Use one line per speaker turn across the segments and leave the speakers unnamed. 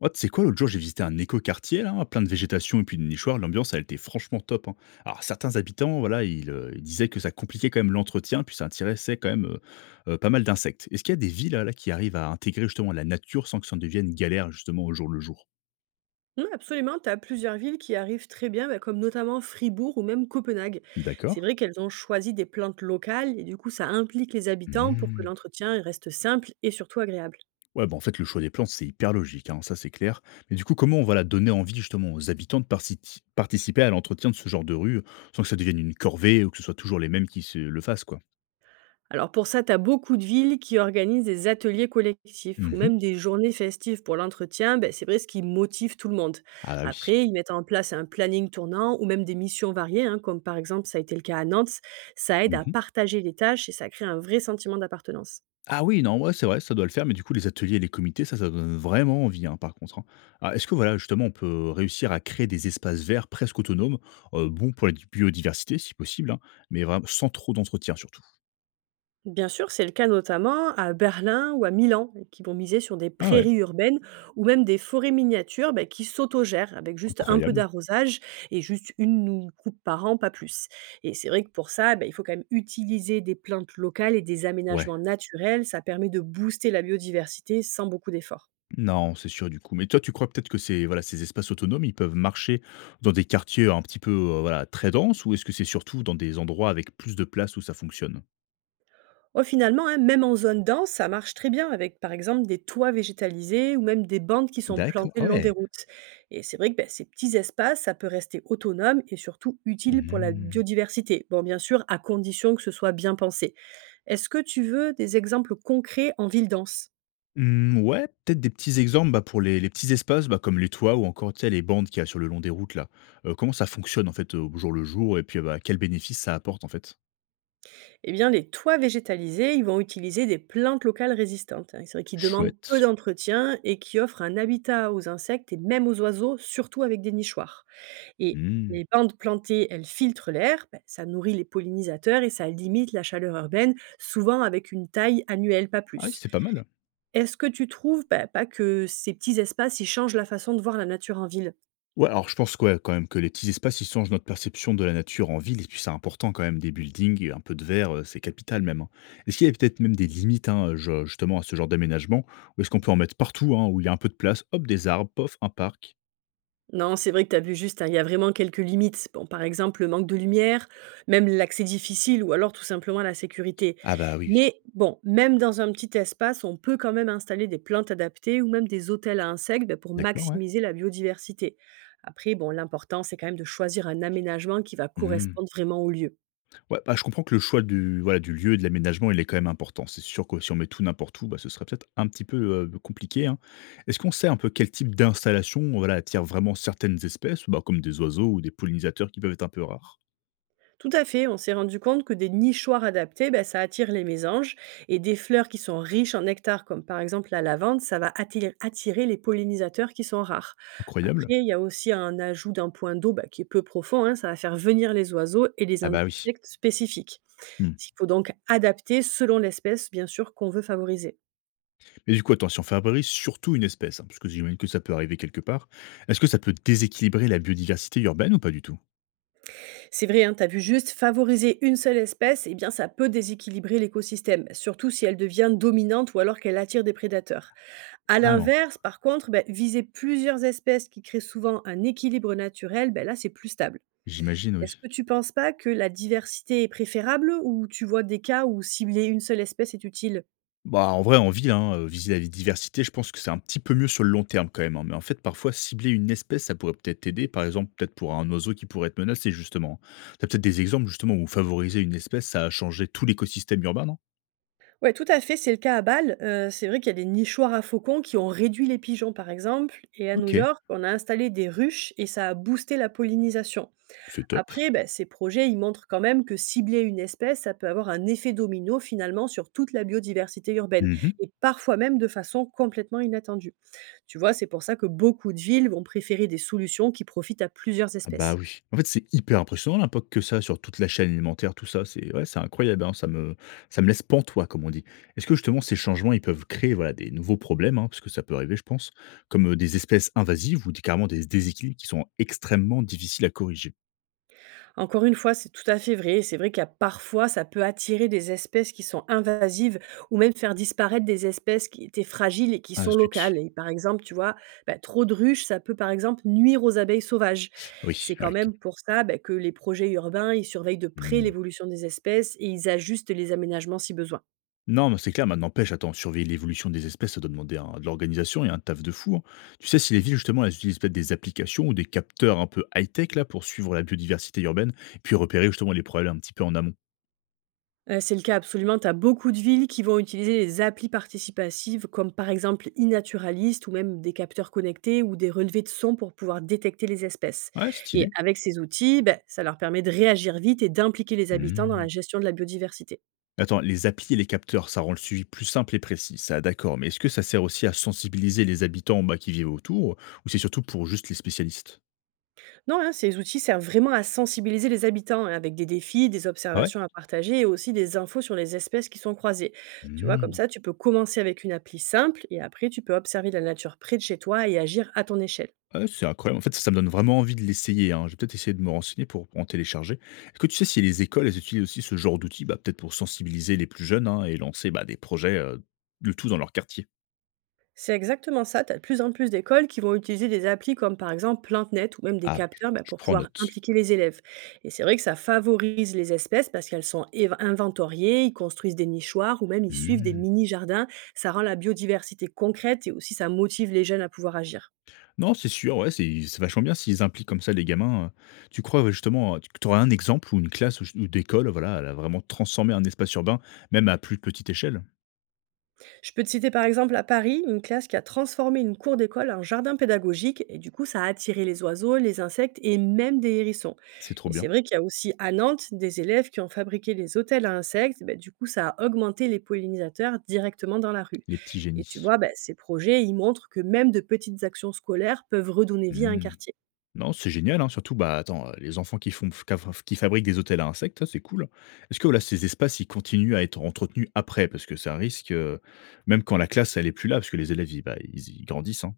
Ouais, tu sais quoi, l'autre jour, j'ai visité un éco quartier là, plein de végétation et puis de nichoirs. L'ambiance, elle était franchement top, hein. Alors, certains habitants, voilà, ils, ils disaient que ça compliquait quand même l'entretien, puis ça intéressait quand même pas mal d'insectes. Est-ce qu'il y a des villes là, qui arrivent à intégrer justement la nature sans que ça en devienne galère justement au jour le jour?
Mmh, absolument, tu as plusieurs villes qui arrivent très bien, bah, comme notamment Fribourg ou même Copenhague.
D'accord.
C'est vrai qu'elles ont choisi des plantes locales et du coup, ça implique les habitants pour que
Hmm.
l'entretien il reste simple et surtout agréable.
Ouais, bah en fait, le choix des plantes, c'est hyper logique, hein, ça c'est clair. Mais du coup, comment on va la donner envie justement aux habitants de participer à l'entretien de ce genre de rue sans que ça devienne une corvée ou que ce soit toujours les mêmes qui se le fassent, quoi?
Alors pour ça, tu as beaucoup de villes qui organisent des ateliers collectifs ou
Mhm.
même des journées festives pour l'entretien. Bah, c'est vrai ce qui motive tout le monde.
Ah bah oui.
Après, ils mettent en place un planning tournant ou même des missions variées, hein, comme par exemple ça a été le cas à Nantes. Ça aide à partager les tâches et ça crée un vrai sentiment d'appartenance.
Ah oui, non, ouais, c'est vrai, ça doit le faire, mais du coup, les ateliers et les comités, ça donne vraiment envie, hein, par contre, hein. Alors, est-ce que, voilà, justement, on peut réussir à créer des espaces verts presque autonomes, bons pour la biodiversité, si possible, hein, mais vraiment sans trop d'entretien, surtout?
Bien sûr, c'est le cas notamment à Berlin ou à Milan, qui vont miser sur des
Ah ouais,
prairies urbaines ou même des forêts miniatures bah, qui s'autogèrent avec juste un peu
incroyable.
d'arrosage et juste une ou coupe par an, pas plus. Et c'est vrai que pour ça, bah, il faut quand même utiliser des plantes locales et des
Ouais.
aménagements naturels. Ça permet de booster la biodiversité sans beaucoup d'efforts.
Non, c'est sûr, du coup. Mais toi, tu crois peut-être que ces, voilà, ces espaces autonomes, ils peuvent marcher dans des quartiers un petit peu voilà, très denses, ou est-ce que c'est surtout dans des endroits avec plus de place où ça fonctionne?
Ouais, finalement, hein, même en zone dense, ça marche très bien avec, par exemple, des toits végétalisés ou même des bandes qui sont
D'accord,
plantées
ah
le long des
ouais.
routes. Et c'est vrai que ben, ces petits espaces, ça peut rester autonome et surtout utile pour la
Hmm.
biodiversité. Bon, bien sûr, à condition que ce soit bien pensé. Est-ce que tu veux des exemples concrets en ville dense?
Mmh, ouais, peut-être des petits exemples bah, pour les petits espaces bah, comme les toits ou encore tu sais, les bandes qu'il y a sur le long des routes là. Comment ça fonctionne en fait au jour le jour et puis bah, quel bénéfice ça apporte en fait?
Eh bien, les toits végétalisés, ils vont utiliser des plantes locales résistantes, hein. C'est vrai qu'ils demandent peu
Chouette.
d'entretien et qui offrent un habitat aux insectes et même aux oiseaux, surtout avec des nichoirs. Et
Mmh.
les bandes plantées, elles filtrent l'air, bah, ça nourrit les pollinisateurs et ça limite la chaleur urbaine, souvent avec une taille annuelle, pas
Ah oui,
plus.
c'est pas mal.
Est-ce que tu trouves, bah, pas que ces petits espaces, ils changent la façon de voir la nature en ville?
Ouais, alors je pense quoi, quand même que les petits espaces ils changent notre perception de la nature en ville et puis c'est important quand même des buildings, un peu de verre, c'est capital même, hein. Est-ce qu'il y a peut-être même des limites hein, justement à ce genre d'aménagement, ou est-ce qu'on peut en mettre partout hein, où il y a un peu de place, hop des arbres, pof un parc?
Non, c'est vrai que tu as vu juste, hein, il y a vraiment quelques limites. Bon, par exemple, le manque de lumière, même l'accès difficile ou alors tout simplement la sécurité.
Ah bah oui,
Mais bon, même dans un petit espace, on peut quand même installer des plantes adaptées ou même des hôtels à insectes ben, pour
d'accord, ouais.
maximiser la biodiversité. Après, bon, l'important, c'est quand même de choisir un aménagement qui va
Mhm.
correspondre vraiment au lieu.
Ouais, bah, je comprends que le choix du voilà, du lieu et de l'aménagement, il est quand même important. C'est sûr que si on met tout n'importe où, bah, ce serait peut-être un petit peu, compliqué, hein. Est-ce qu'on sait un peu quel type d'installation, voilà, attire vraiment certaines espèces, bah, comme des oiseaux ou des pollinisateurs qui peuvent être un peu rares?
Tout à fait, on s'est rendu compte que des nichoirs adaptés, ben, ça attire les mésanges et des fleurs qui sont riches en nectar, comme par exemple la lavande, ça va attirer les pollinisateurs qui sont rares.
Incroyable.
Après, il y a aussi un ajout d'un point d'eau ben, qui est peu profond, hein, ça va faire venir les oiseaux et les
Ah bah, oui.
insectes spécifiques.
Mmh.
Il faut donc adapter selon l'espèce, bien sûr, qu'on veut favoriser.
Mais du coup, attention si on favorise surtout une espèce, hein, parce que j'imagine que ça peut arriver quelque part, est-ce que ça peut déséquilibrer la biodiversité urbaine ou pas du tout?
C'est vrai, tu as vu juste, favoriser une seule espèce, eh bien, ça peut déséquilibrer l'écosystème, surtout si elle devient dominante ou alors qu'elle attire des prédateurs. À
Carrément.
l'inverse, par contre, beh, viser plusieurs espèces qui créent souvent un équilibre naturel, beh, là, c'est plus stable.
J'imagine,
Est-ce
oui.
que tu penses pas que la diversité est préférable ou tu vois des cas où cibler une seule espèce est utile?
Bah, en vrai, en ville, hein, viser la diversité, je pense que c'est un petit peu mieux sur le long terme quand même, hein, mais en fait, parfois, cibler une espèce, ça pourrait peut-être t'aider. Par exemple, peut-être pour un oiseau qui pourrait être menacé justement. T'as peut-être des exemples justement où favoriser une espèce, ça a changé tout l'écosystème urbain, non?
Ouais, tout à fait, c'est le cas à Bâle. C'est vrai qu'il y a des nichoirs à faucons qui ont réduit les pigeons, par exemple, et à New
OK,
York, on a installé des ruches et ça a boosté la pollinisation.
c'est top.
Après, bah, ces projets, ils montrent quand même que cibler une espèce, ça peut avoir un effet domino finalement sur toute la biodiversité urbaine
Mmh.
et parfois même de façon complètement inattendue. Tu vois, c'est pour ça que beaucoup de villes vont préférer des solutions qui profitent à plusieurs
Ah bah
espèces.
oui. En fait, c'est hyper impressionnant l'impact que ça a sur toute la chaîne alimentaire, tout ça. C'est ouais, c'est incroyable, hein, ça me laisse pantois, comme on dit. Est-ce que justement ces changements, ils peuvent créer voilà, des nouveaux problèmes, hein, parce que ça peut arriver, je pense, comme des espèces invasives ou carrément des déséquilibres qui sont extrêmement difficiles à corriger?
Encore une fois, c'est tout à fait vrai. C'est vrai qu'il y a parfois, ça peut attirer des espèces qui sont invasives ou même faire disparaître des espèces qui étaient fragiles et qui
Ah
sont
zut.
locales. Et par exemple, tu vois, bah, trop de ruches, ça peut par exemple nuire aux abeilles sauvages.
Ah oui,
C'est
ouais,
quand
ok.
même pour ça bah, que les projets urbains, ils surveillent de près
Hmm.
l'évolution des espèces et ils ajustent les aménagements si besoin.
Non, mais c'est clair, maintenant n'empêche, attends, surveiller l'évolution des espèces, ça doit demander de l'organisation et un taf de fou, hein. Tu sais, si les villes, justement, elles utilisent peut-être des applications ou des capteurs un peu high-tech, là, pour suivre la biodiversité urbaine, et puis repérer, justement, les problèmes un petit peu en amont.
C'est le cas absolument. Tu as beaucoup de villes qui vont utiliser les applis participatives comme par exemple iNaturalist ou même des capteurs connectés ou des relevés de sons pour pouvoir détecter les espèces
Ouais,
et
stylé.
avec ces outils, beh, ça leur permet de réagir vite et d'impliquer les habitants dans
Hmm.
la gestion de la biodiversité.
Attends, les applis et les capteurs, ça rend le suivi plus simple et précis, ça, d'accord, mais est-ce que ça sert aussi à sensibiliser les habitants bah, qui vivent autour, ou c'est surtout pour juste les spécialistes?
Non, hein, ces outils servent vraiment à sensibiliser les habitants hein, avec des défis, des
Ah ouais.
observations à partager et aussi des infos sur les espèces qui sont croisées. Tu vois, comme
Hmm.
ça, tu peux commencer avec une appli simple et après tu peux observer la nature près de chez toi et agir à ton échelle.
Ouais, c'est incroyable. En fait, ça me donne vraiment envie de l'essayer, hein. Je vais peut-être essayer de me renseigner pour en télécharger. Est-ce que tu sais si les écoles, elles utilisent aussi ce genre d'outils? Bah, peut-être pour sensibiliser les plus jeunes, hein, et lancer, bah, des projets, le tout dans leur quartier?
C'est exactement ça. Tu as de plus en plus d'écoles qui vont utiliser des applis comme par exemple PlanteNet ou même des
Ah, bah,
capteurs bah,
je
pour
prends
pouvoir
note.
impliquer les élèves. Et c'est vrai que ça favorise les espèces parce qu'elles sont inventoriées, ils construisent des nichoirs ou même ils suivent des
Mmh.
mini-jardins. Ça rend la biodiversité concrète et aussi ça motive les jeunes à pouvoir agir.
Non, c'est sûr, ouais, c'est vachement bien s'ils impliquent comme ça les gamins. Tu crois, ouais, justement, tu aurais un exemple où une classe ou d'école, voilà, elle a vraiment transformé un espace urbain, même à plus petite échelle?
Je peux te citer par exemple à Paris, une classe qui a transformé une cour d'école en jardin pédagogique et du coup ça a attiré les oiseaux, les insectes et même des hérissons.
C'est trop
Et
bien,
c'est vrai qu'il y a aussi à Nantes des élèves qui ont fabriqué les hôtels à insectes, ben, du coup ça a augmenté les pollinisateurs directement dans la rue.
les petits
Et tu
génies.
vois, ben, ces projets, ils montrent que même de petites actions scolaires peuvent redonner vie à un
Mmh.
quartier.
Non, c'est génial, hein, surtout, bah, attends, les enfants qui font ca qui fabriquent des hôtels à insectes, ça, c'est cool. Est-ce que, voilà, ces espaces, ils continuent à être entretenus après? Parce que c'est un risque, même quand la classe, elle est plus là, parce que les élèves, ils, bah, ils grandissent, hein.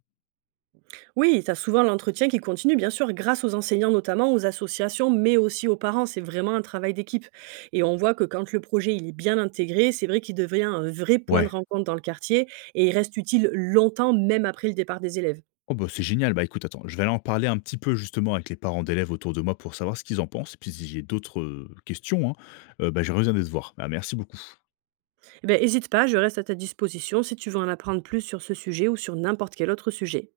Oui, tu as souvent l'entretien qui continue, bien sûr, grâce aux enseignants notamment, aux associations, mais aussi aux parents. C'est vraiment un travail d'équipe. Et on voit que quand le projet il est bien intégré, c'est vrai qu'il devient un vrai point de
Ouais.
rencontre dans le quartier et il reste utile longtemps, même après le départ des élèves.
Oh, bah, c'est génial. Bah, écoute, attends, je vais aller en parler un petit peu, justement, avec les parents d'élèves autour de moi pour savoir ce qu'ils en pensent. Et puis si j'ai d'autres, questions, hein, bah, je reviens de te voir. Bah, merci beaucoup.
Eh ben, n'hésite pas, je reste à ta disposition si tu veux en apprendre plus sur ce sujet ou sur n'importe quel autre sujet.